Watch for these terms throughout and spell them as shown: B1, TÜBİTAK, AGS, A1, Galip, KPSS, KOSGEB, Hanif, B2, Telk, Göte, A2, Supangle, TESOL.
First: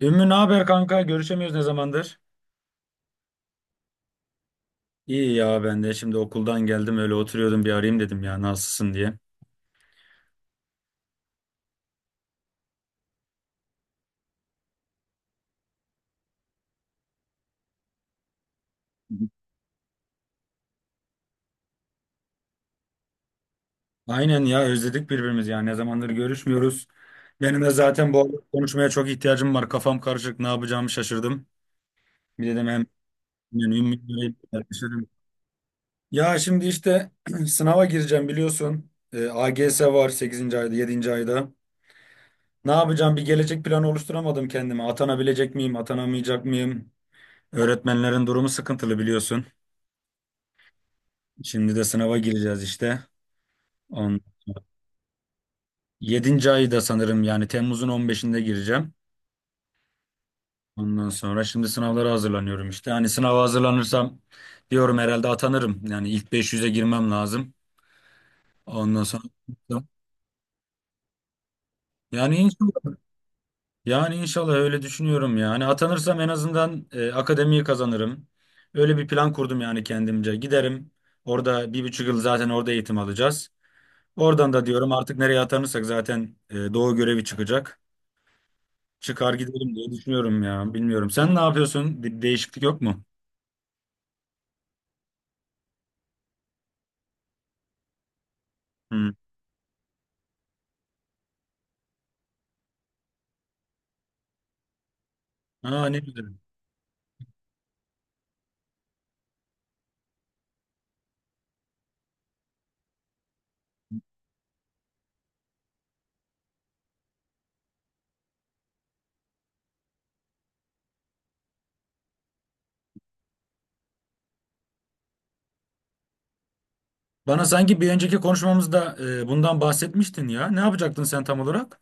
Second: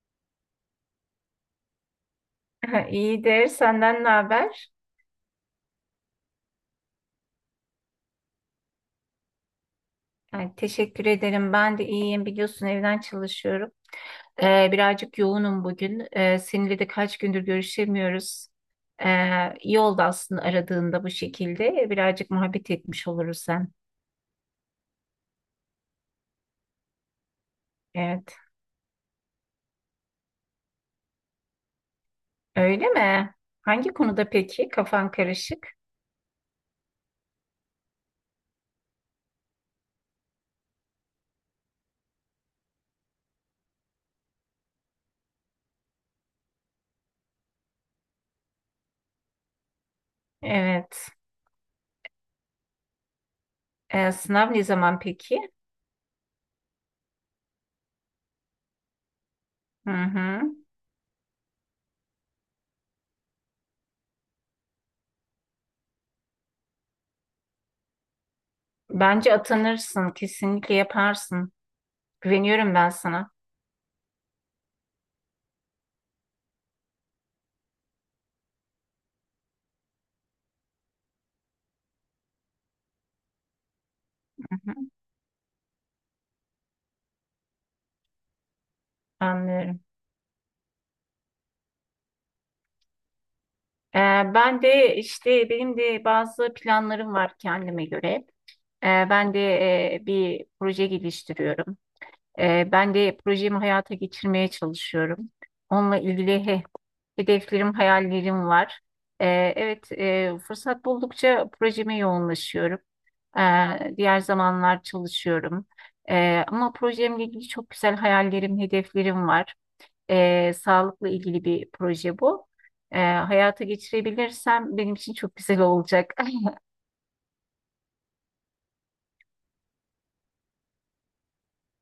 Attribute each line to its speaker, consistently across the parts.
Speaker 1: Ümmü ne haber kanka? Görüşemiyoruz ne zamandır?
Speaker 2: İyidir. Senden ne haber?
Speaker 1: İyi ya ben de şimdi okuldan geldim öyle oturuyordum bir arayayım dedim ya nasılsın diye.
Speaker 2: Ay, teşekkür ederim. Ben de iyiyim. Biliyorsun evden çalışıyorum. Birazcık yoğunum bugün. Seninle de kaç gündür görüşemiyoruz. İyi oldu aslında aradığında bu şekilde. Birazcık muhabbet etmiş oluruz sen.
Speaker 1: Aynen ya özledik birbirimizi ya ne zamandır görüşmüyoruz. Benim de zaten bu arada
Speaker 2: Evet.
Speaker 1: konuşmaya çok ihtiyacım var. Kafam karışık ne yapacağımı şaşırdım. Bir dedim hem
Speaker 2: Öyle mi?
Speaker 1: yani
Speaker 2: Hangi
Speaker 1: Ümmü'yle
Speaker 2: konuda
Speaker 1: arayıp
Speaker 2: peki?
Speaker 1: dertleşelim.
Speaker 2: Kafan karışık.
Speaker 1: Ya şimdi işte sınava gireceğim biliyorsun. AGS var sekizinci ayda 7. ayda. Ne yapacağım bir gelecek planı oluşturamadım kendime. Atanabilecek miyim atanamayacak mıyım? Öğretmenlerin durumu sıkıntılı biliyorsun.
Speaker 2: Evet.
Speaker 1: Şimdi de sınava gireceğiz işte. On,
Speaker 2: Sınav ne zaman peki?
Speaker 1: yedinci ayı da sanırım yani Temmuz'un on beşinde gireceğim.
Speaker 2: Hı hı.
Speaker 1: Ondan sonra şimdi sınavlara hazırlanıyorum işte. Hani sınava hazırlanırsam diyorum herhalde atanırım. Yani ilk beş yüze girmem lazım. Ondan sonra
Speaker 2: Bence atanırsın. Kesinlikle yaparsın.
Speaker 1: yani
Speaker 2: Güveniyorum ben
Speaker 1: inşallah,
Speaker 2: sana.
Speaker 1: yani inşallah öyle düşünüyorum ya. Hani atanırsam en azından akademiyi kazanırım. Öyle bir plan kurdum yani kendimce. Giderim. Orada bir buçuk yıl zaten orada eğitim alacağız. Oradan da
Speaker 2: Hı hı.
Speaker 1: diyorum artık nereye atanırsak zaten Doğu görevi çıkacak. Çıkar gidelim
Speaker 2: Anlıyorum.
Speaker 1: diye düşünüyorum ya. Bilmiyorum. Sen ne yapıyorsun? Bir değişiklik yok mu?
Speaker 2: Ee, benim de bazı planlarım var kendime göre. Ee,
Speaker 1: Hı.
Speaker 2: ben de Bir proje geliştiriyorum. Ben de projemi hayata geçirmeye çalışıyorum.
Speaker 1: Aa ne
Speaker 2: Onunla
Speaker 1: güzel.
Speaker 2: ilgili hedeflerim, hayallerim var. Evet, fırsat buldukça projeme yoğunlaşıyorum. Diğer zamanlar çalışıyorum. Ama projemle ilgili çok güzel hayallerim, hedeflerim var. Sağlıkla ilgili bir proje bu. Hayata geçirebilirsem benim için çok güzel olacak.
Speaker 1: Bana sanki bir önceki konuşmamızda bundan bahsetmiştin ya. Ne yapacaktın sen tam olarak?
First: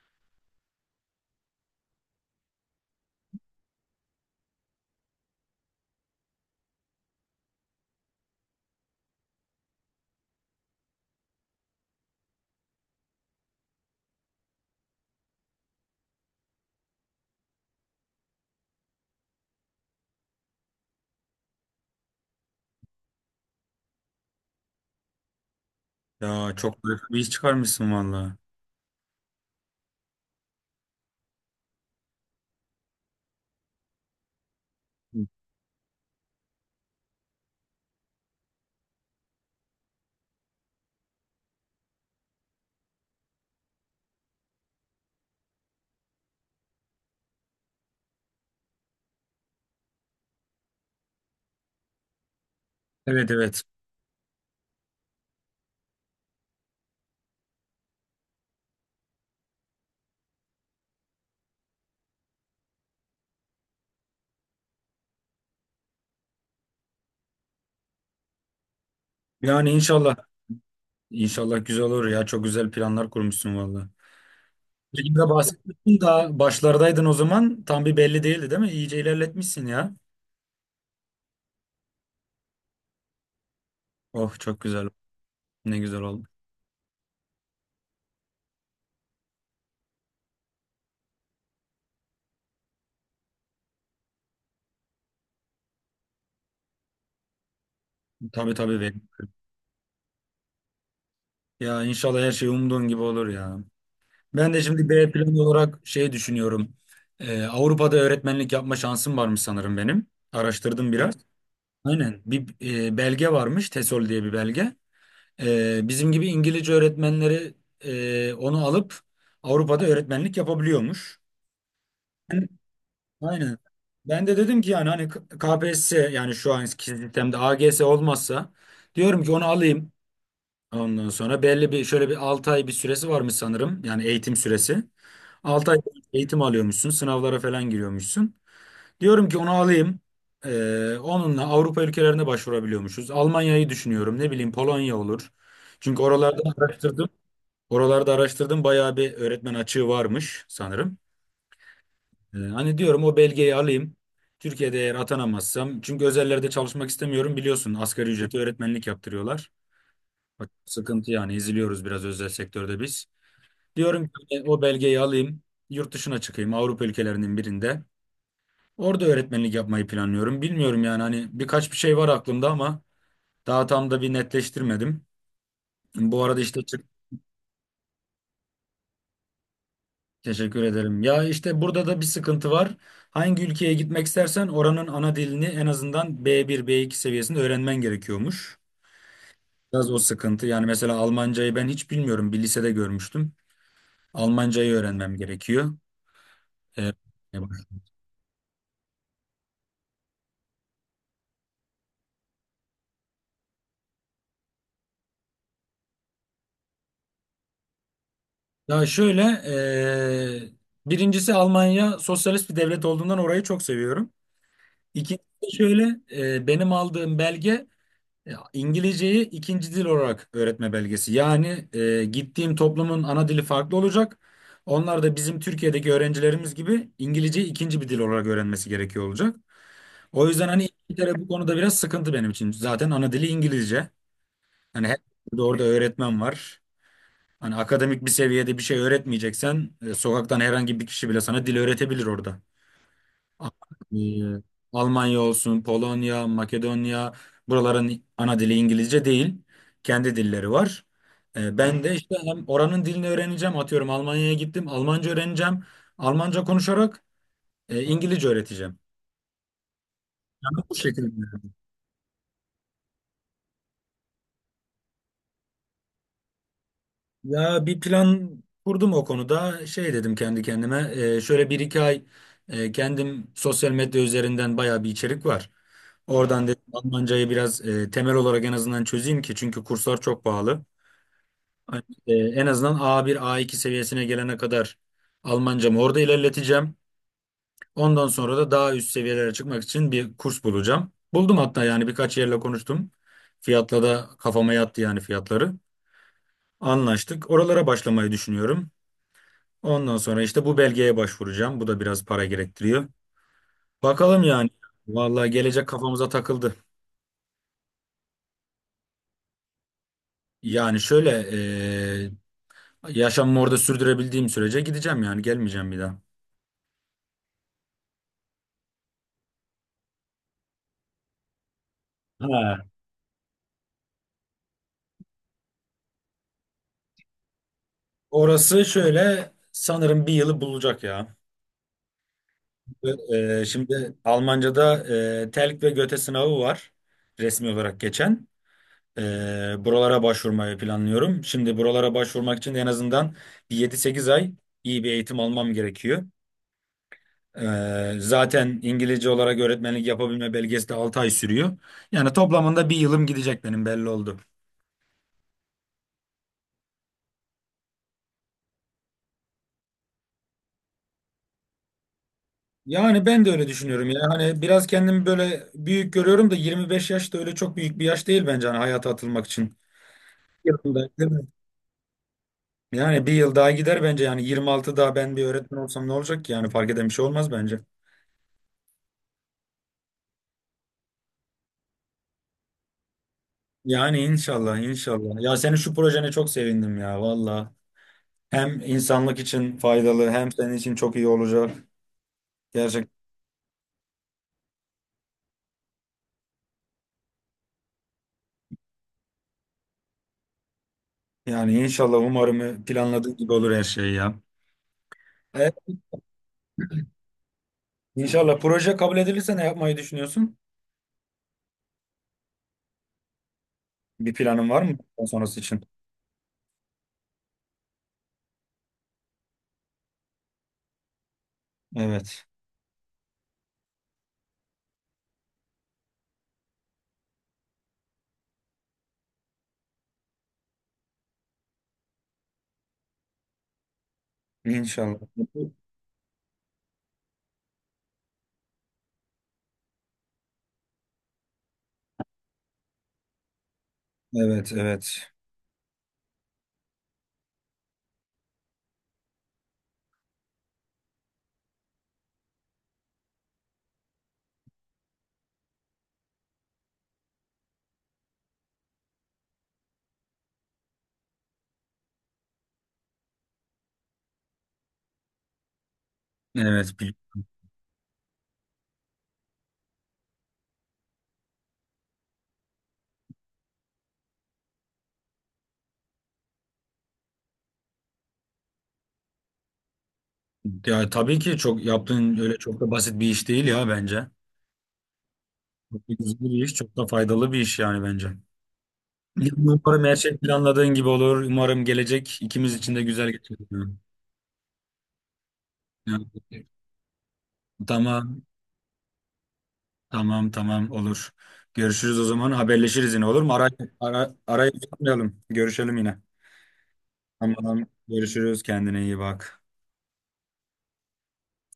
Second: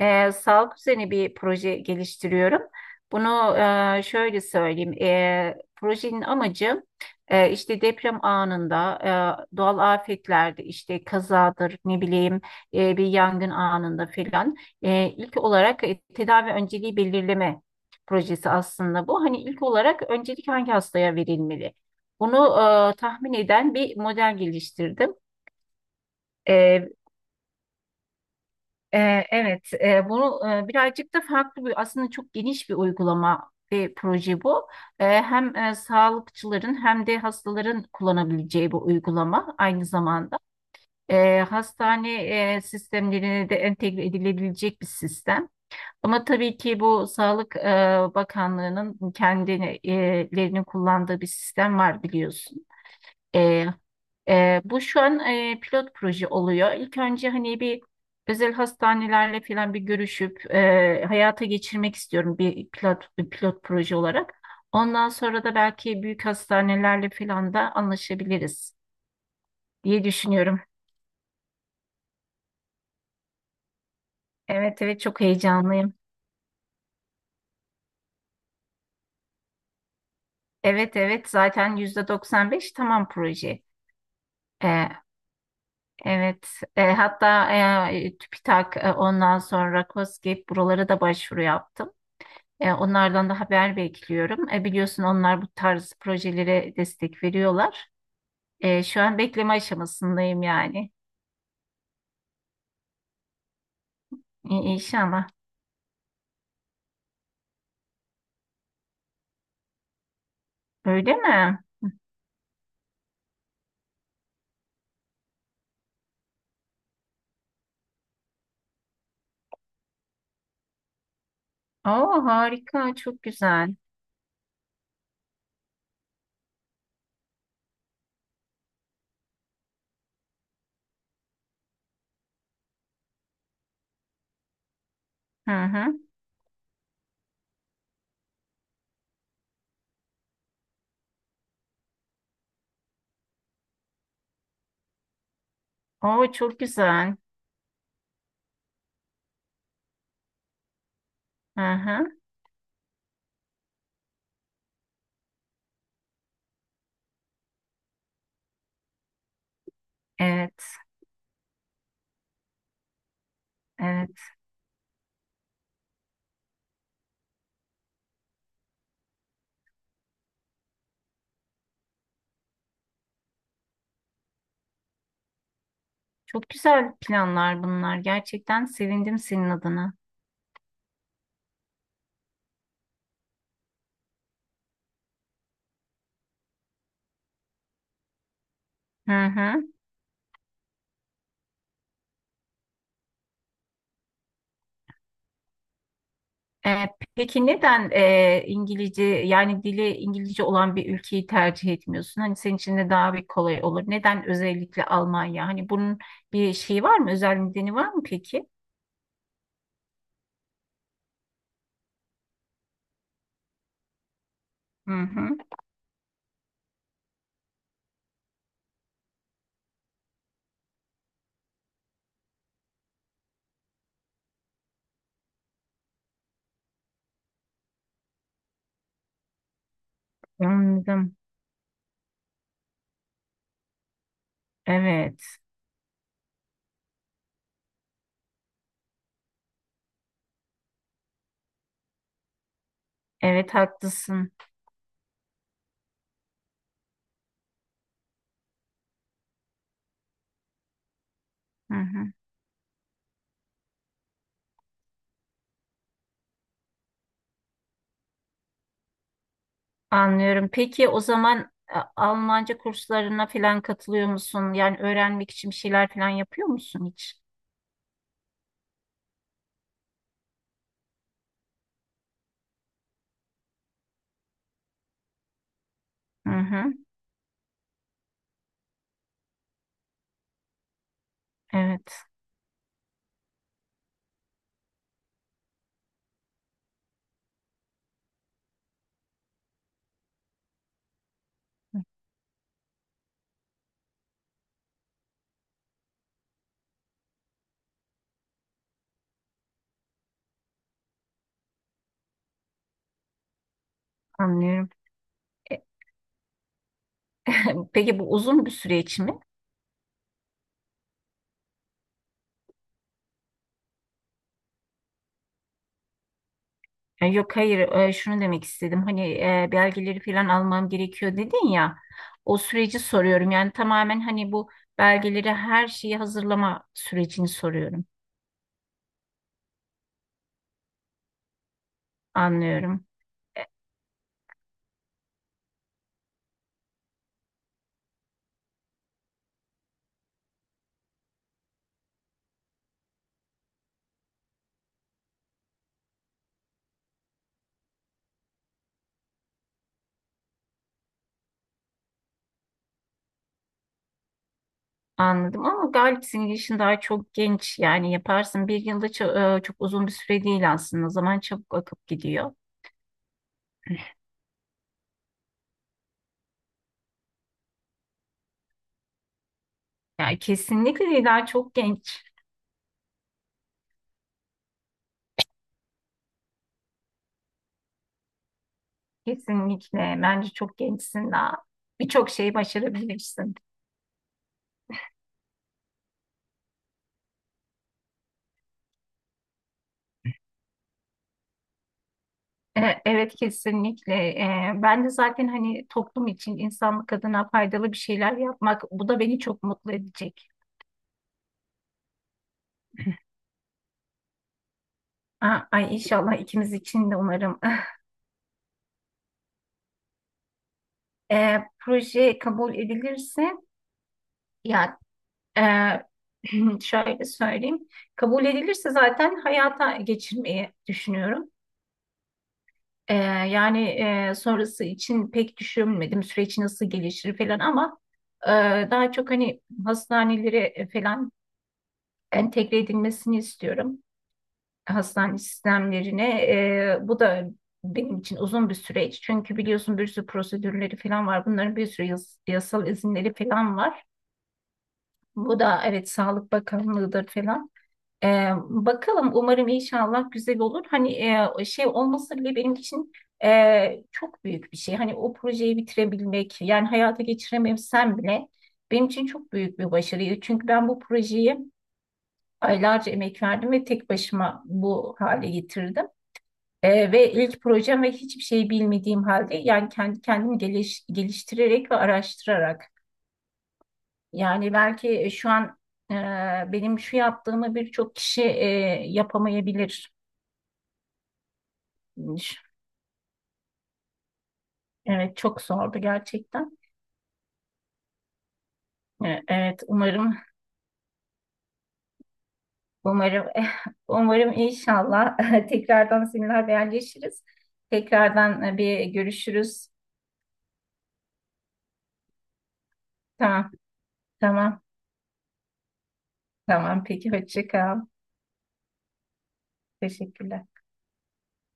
Speaker 2: Sağlık üzerine bir proje geliştiriyorum. Bunu Şöyle söyleyeyim. Projenin amacı işte deprem anında, doğal afetlerde, işte kazadır, ne bileyim bir yangın anında filan ilk olarak tedavi önceliği belirleme projesi aslında bu. Hani ilk olarak öncelik hangi hastaya verilmeli? Bunu Tahmin eden bir model geliştirdim.
Speaker 1: Ya çok büyük bir iş çıkarmışsın valla.
Speaker 2: Evet, birazcık da farklı bir aslında çok geniş bir uygulama ve proje bu.
Speaker 1: Hı.
Speaker 2: Hem sağlıkçıların hem de hastaların kullanabileceği bir uygulama aynı zamanda. Hastane sistemlerine de entegre edilebilecek bir sistem. Ama tabii ki bu Sağlık Bakanlığı'nın kendilerinin kullandığı bir sistem var biliyorsun.
Speaker 1: Evet, evet.
Speaker 2: Bu şu an pilot proje oluyor. İlk önce hani bir özel hastanelerle falan bir görüşüp hayata geçirmek istiyorum bir pilot proje olarak. Ondan sonra da belki büyük hastanelerle falan da anlaşabiliriz
Speaker 1: Yani
Speaker 2: diye
Speaker 1: inşallah.
Speaker 2: düşünüyorum.
Speaker 1: İnşallah güzel olur ya. Çok güzel planlar kurmuşsun valla.
Speaker 2: Evet, evet,
Speaker 1: Şimdi
Speaker 2: çok
Speaker 1: de
Speaker 2: heyecanlıyım.
Speaker 1: bahsetmiştin da başlardaydın o zaman. Tam bir belli değildi değil mi? İyice ilerletmişsin ya.
Speaker 2: Evet, evet, zaten %95 tamam proje.
Speaker 1: Oh çok güzel.
Speaker 2: Ee,
Speaker 1: Ne güzel oldu.
Speaker 2: evet, hatta TÜBİTAK, ondan sonra KOSGEB, buralara da başvuru yaptım. Onlardan da haber bekliyorum. Biliyorsun onlar bu tarz projelere destek veriyorlar.
Speaker 1: Tabii, tabii. be.
Speaker 2: Şu an bekleme aşamasındayım yani.
Speaker 1: Ya inşallah her şey umduğun gibi olur ya. Ben
Speaker 2: İ-
Speaker 1: de şimdi B
Speaker 2: İnşallah.
Speaker 1: planı olarak şey düşünüyorum. Avrupa'da öğretmenlik yapma şansım varmış sanırım benim. Araştırdım biraz.
Speaker 2: Öyle mi?
Speaker 1: Aynen. Bir belge varmış. TESOL diye bir belge. Bizim gibi İngilizce öğretmenleri onu alıp Avrupa'da öğretmenlik yapabiliyormuş.
Speaker 2: Oo
Speaker 1: Ben-
Speaker 2: harika, çok
Speaker 1: Aynen.
Speaker 2: güzel.
Speaker 1: Ben de dedim ki yani hani KPSS yani şu anki sistemde AGS olmazsa diyorum ki onu alayım. Ondan sonra belli bir şöyle bir 6 ay bir süresi varmış sanırım. Yani eğitim süresi.
Speaker 2: Hı
Speaker 1: 6 ay
Speaker 2: hı.
Speaker 1: eğitim alıyormuşsun. Sınavlara falan giriyormuşsun. Diyorum ki onu alayım. Onunla Avrupa ülkelerine başvurabiliyormuşuz. Almanya'yı düşünüyorum. Ne bileyim Polonya olur. Çünkü
Speaker 2: Oo
Speaker 1: oralarda
Speaker 2: çok
Speaker 1: araştırdım.
Speaker 2: güzel.
Speaker 1: Oralarda araştırdım. Bayağı bir öğretmen açığı varmış sanırım.
Speaker 2: Hı hı.
Speaker 1: Hani diyorum o belgeyi alayım. Türkiye'de eğer atanamazsam. Çünkü özellerde çalışmak istemiyorum. Biliyorsun asgari ücreti öğretmenlik yaptırıyorlar. Bak,
Speaker 2: Evet,
Speaker 1: sıkıntı yani eziliyoruz biraz özel sektörde biz. Diyorum ki
Speaker 2: evet.
Speaker 1: o belgeyi alayım, yurt dışına çıkayım Avrupa ülkelerinin birinde. Orada öğretmenlik yapmayı planlıyorum. Bilmiyorum yani hani birkaç bir şey var aklımda ama daha tam da bir netleştirmedim. Bu arada
Speaker 2: Çok
Speaker 1: işte çık.
Speaker 2: güzel planlar bunlar. Gerçekten sevindim senin adına.
Speaker 1: Teşekkür ederim. Ya işte burada da bir sıkıntı var. Hangi ülkeye gitmek istersen oranın ana dilini en azından B1, B2 seviyesinde öğrenmen gerekiyormuş.
Speaker 2: Hı hı.
Speaker 1: Biraz o sıkıntı. Yani mesela Almancayı ben hiç bilmiyorum. Bir lisede görmüştüm. Almancayı öğrenmem gerekiyor.
Speaker 2: E, peki
Speaker 1: Ee,
Speaker 2: neden İngilizce, yani dili İngilizce olan bir ülkeyi tercih etmiyorsun? Hani senin için de daha bir kolay olur. Neden özellikle Almanya? Hani bunun bir şeyi var mı? Özel nedeni var mı peki?
Speaker 1: Ya şöyle, birincisi Almanya sosyalist bir devlet olduğundan orayı çok seviyorum.
Speaker 2: Hı hı.
Speaker 1: İkincisi şöyle, benim aldığım belge İngilizceyi ikinci dil olarak öğretme belgesi. Yani gittiğim toplumun ana dili farklı olacak. Onlar da bizim Türkiye'deki öğrencilerimiz gibi İngilizceyi ikinci bir dil olarak öğrenmesi gerekiyor olacak. O yüzden hani İngiltere
Speaker 2: Anladım.
Speaker 1: bu konuda biraz sıkıntı benim için. Zaten ana dili İngilizce. Hani her
Speaker 2: Evet.
Speaker 1: yerde orada öğretmen var. Hani akademik bir seviyede bir şey öğretmeyeceksen sokaktan herhangi bir kişi bile sana dil öğretebilir orada. Ama,
Speaker 2: Evet haklısın.
Speaker 1: e, Almanya olsun, Polonya, Makedonya buraların ana dili İngilizce değil. Kendi dilleri var.
Speaker 2: Hı
Speaker 1: Ben de
Speaker 2: hı.
Speaker 1: işte hem oranın dilini öğreneceğim. Atıyorum Almanya'ya gittim. Almanca öğreneceğim. Almanca konuşarak İngilizce öğreteceğim.
Speaker 2: Anlıyorum.
Speaker 1: Yani bu
Speaker 2: Peki o
Speaker 1: şekilde.
Speaker 2: zaman Almanca kurslarına falan katılıyor musun? Yani öğrenmek için bir şeyler falan yapıyor musun hiç?
Speaker 1: Ya bir plan kurdum o konuda. Şey dedim kendi kendime. Şöyle bir iki ay kendim sosyal medya üzerinden bayağı bir içerik var.
Speaker 2: Hı
Speaker 1: Oradan dedim
Speaker 2: hı.
Speaker 1: Almancayı biraz temel olarak en azından çözeyim ki çünkü kurslar çok pahalı. Hani,
Speaker 2: Evet.
Speaker 1: en azından A1, A2 seviyesine gelene kadar Almancamı orada ilerleteceğim. Ondan sonra da daha üst seviyelere çıkmak için bir kurs bulacağım. Buldum hatta yani birkaç yerle konuştum. Fiyatla da kafama yattı yani fiyatları. Anlaştık. Oralara başlamayı düşünüyorum. Ondan sonra işte bu belgeye başvuracağım. Bu da biraz para gerektiriyor. Bakalım yani.
Speaker 2: Anlıyorum.
Speaker 1: Vallahi
Speaker 2: E,
Speaker 1: gelecek kafamıza takıldı.
Speaker 2: Peki bu uzun bir süreç mi?
Speaker 1: Yani şöyle yaşamımı orada sürdürebildiğim sürece gideceğim yani gelmeyeceğim bir daha.
Speaker 2: Yok, hayır, şunu demek istedim hani belgeleri falan almam gerekiyor dedin ya, o
Speaker 1: Ha.
Speaker 2: süreci soruyorum, yani tamamen hani bu belgeleri her şeyi hazırlama sürecini soruyorum.
Speaker 1: Orası şöyle sanırım bir yılı bulacak ya.
Speaker 2: Anlıyorum.
Speaker 1: Ve,
Speaker 2: E,
Speaker 1: şimdi Almanca'da Telk ve Göte sınavı var resmi olarak geçen. E, buralara başvurmayı planlıyorum. Şimdi buralara başvurmak için en azından bir 7-8 ay iyi bir eğitim almam gerekiyor. Zaten İngilizce olarak öğretmenlik yapabilme belgesi de 6 ay sürüyor. Yani toplamında bir yılım gidecek benim belli oldu.
Speaker 2: Anladım, ama Galip senin yaşın daha çok genç, yani yaparsın bir yılda, çok uzun bir süre değil aslında, zaman çabuk akıp gidiyor.
Speaker 1: Yani ben de öyle düşünüyorum ya. Hani biraz kendimi böyle büyük görüyorum da 25 yaş da öyle çok büyük bir yaş değil bence hani hayata atılmak için.
Speaker 2: Yani
Speaker 1: Yılında,
Speaker 2: kesinlikle değil,
Speaker 1: değil mi?
Speaker 2: daha çok genç.
Speaker 1: Yani bir yıl daha gider bence yani 26 daha ben bir öğretmen olsam ne olacak ki yani fark eden bir şey olmaz bence.
Speaker 2: Kesinlikle bence çok gençsin, daha birçok şeyi başarabilirsin.
Speaker 1: Yani inşallah, inşallah. Ya senin şu projene çok sevindim ya valla. Hem insanlık için faydalı hem senin için çok iyi olacak. Gerçekten.
Speaker 2: Evet kesinlikle. Ben de zaten hani toplum için insanlık adına faydalı bir şeyler yapmak, bu da beni çok mutlu edecek.
Speaker 1: Yani inşallah umarım planladığın gibi olur her şey ya.
Speaker 2: Aa,
Speaker 1: Evet,
Speaker 2: ay inşallah ikimiz için de umarım.
Speaker 1: inşallah proje kabul edilirse ne yapmayı düşünüyorsun?
Speaker 2: Proje kabul edilirse
Speaker 1: Bir planın var mı
Speaker 2: ya,
Speaker 1: bundan sonrası
Speaker 2: e,
Speaker 1: için?
Speaker 2: şöyle söyleyeyim. Kabul edilirse zaten hayata geçirmeyi düşünüyorum.
Speaker 1: Evet.
Speaker 2: E, yani Sonrası için pek düşünmedim süreç nasıl gelişir falan, ama e, daha çok hani hastanelere falan entegre edilmesini istiyorum.
Speaker 1: İnşallah.
Speaker 2: Hastane sistemlerine. Bu da benim için uzun bir süreç. Çünkü biliyorsun bir sürü prosedürleri falan var. Bunların bir sürü yasal izinleri falan var.
Speaker 1: Evet, evet.
Speaker 2: Bu da evet, Sağlık Bakanlığı'dır falan. E, Bakalım, umarım inşallah güzel olur. Hani şey olması bile benim için çok büyük bir şey. Hani o projeyi bitirebilmek, yani hayata geçirememsem bile benim için çok büyük bir başarıydı. Çünkü ben bu projeyi aylarca emek verdim ve tek başıma bu hale getirdim.
Speaker 1: Evet.
Speaker 2: Ve ilk projem ve hiçbir şey bilmediğim halde, yani kendi kendimi geliştirerek ve araştırarak, yani belki şu an e, benim şu yaptığımı birçok kişi yapamayabilir.
Speaker 1: Ya tabii ki çok yaptığın öyle çok da basit bir iş değil ya bence.
Speaker 2: Evet çok zordu
Speaker 1: Çok da güzel bir iş,
Speaker 2: gerçekten.
Speaker 1: çok da faydalı bir iş yani bence.
Speaker 2: Evet
Speaker 1: Umarım her şey
Speaker 2: umarım.
Speaker 1: planladığın gibi olur. Umarım gelecek ikimiz için de güzel
Speaker 2: umarım
Speaker 1: geçer.
Speaker 2: Umarım inşallah.
Speaker 1: Yani,
Speaker 2: Tekrardan seninle haberleşiriz.
Speaker 1: tamam.
Speaker 2: Tekrardan bir görüşürüz.
Speaker 1: Tamam, tamam olur. Görüşürüz o zaman haberleşiriz yine olur mu?
Speaker 2: Tamam
Speaker 1: Arayı
Speaker 2: tamam
Speaker 1: tutmayalım. Görüşelim yine.
Speaker 2: tamam, peki hoşça
Speaker 1: Tamam
Speaker 2: kal.
Speaker 1: görüşürüz kendine iyi bak.
Speaker 2: Teşekkürler.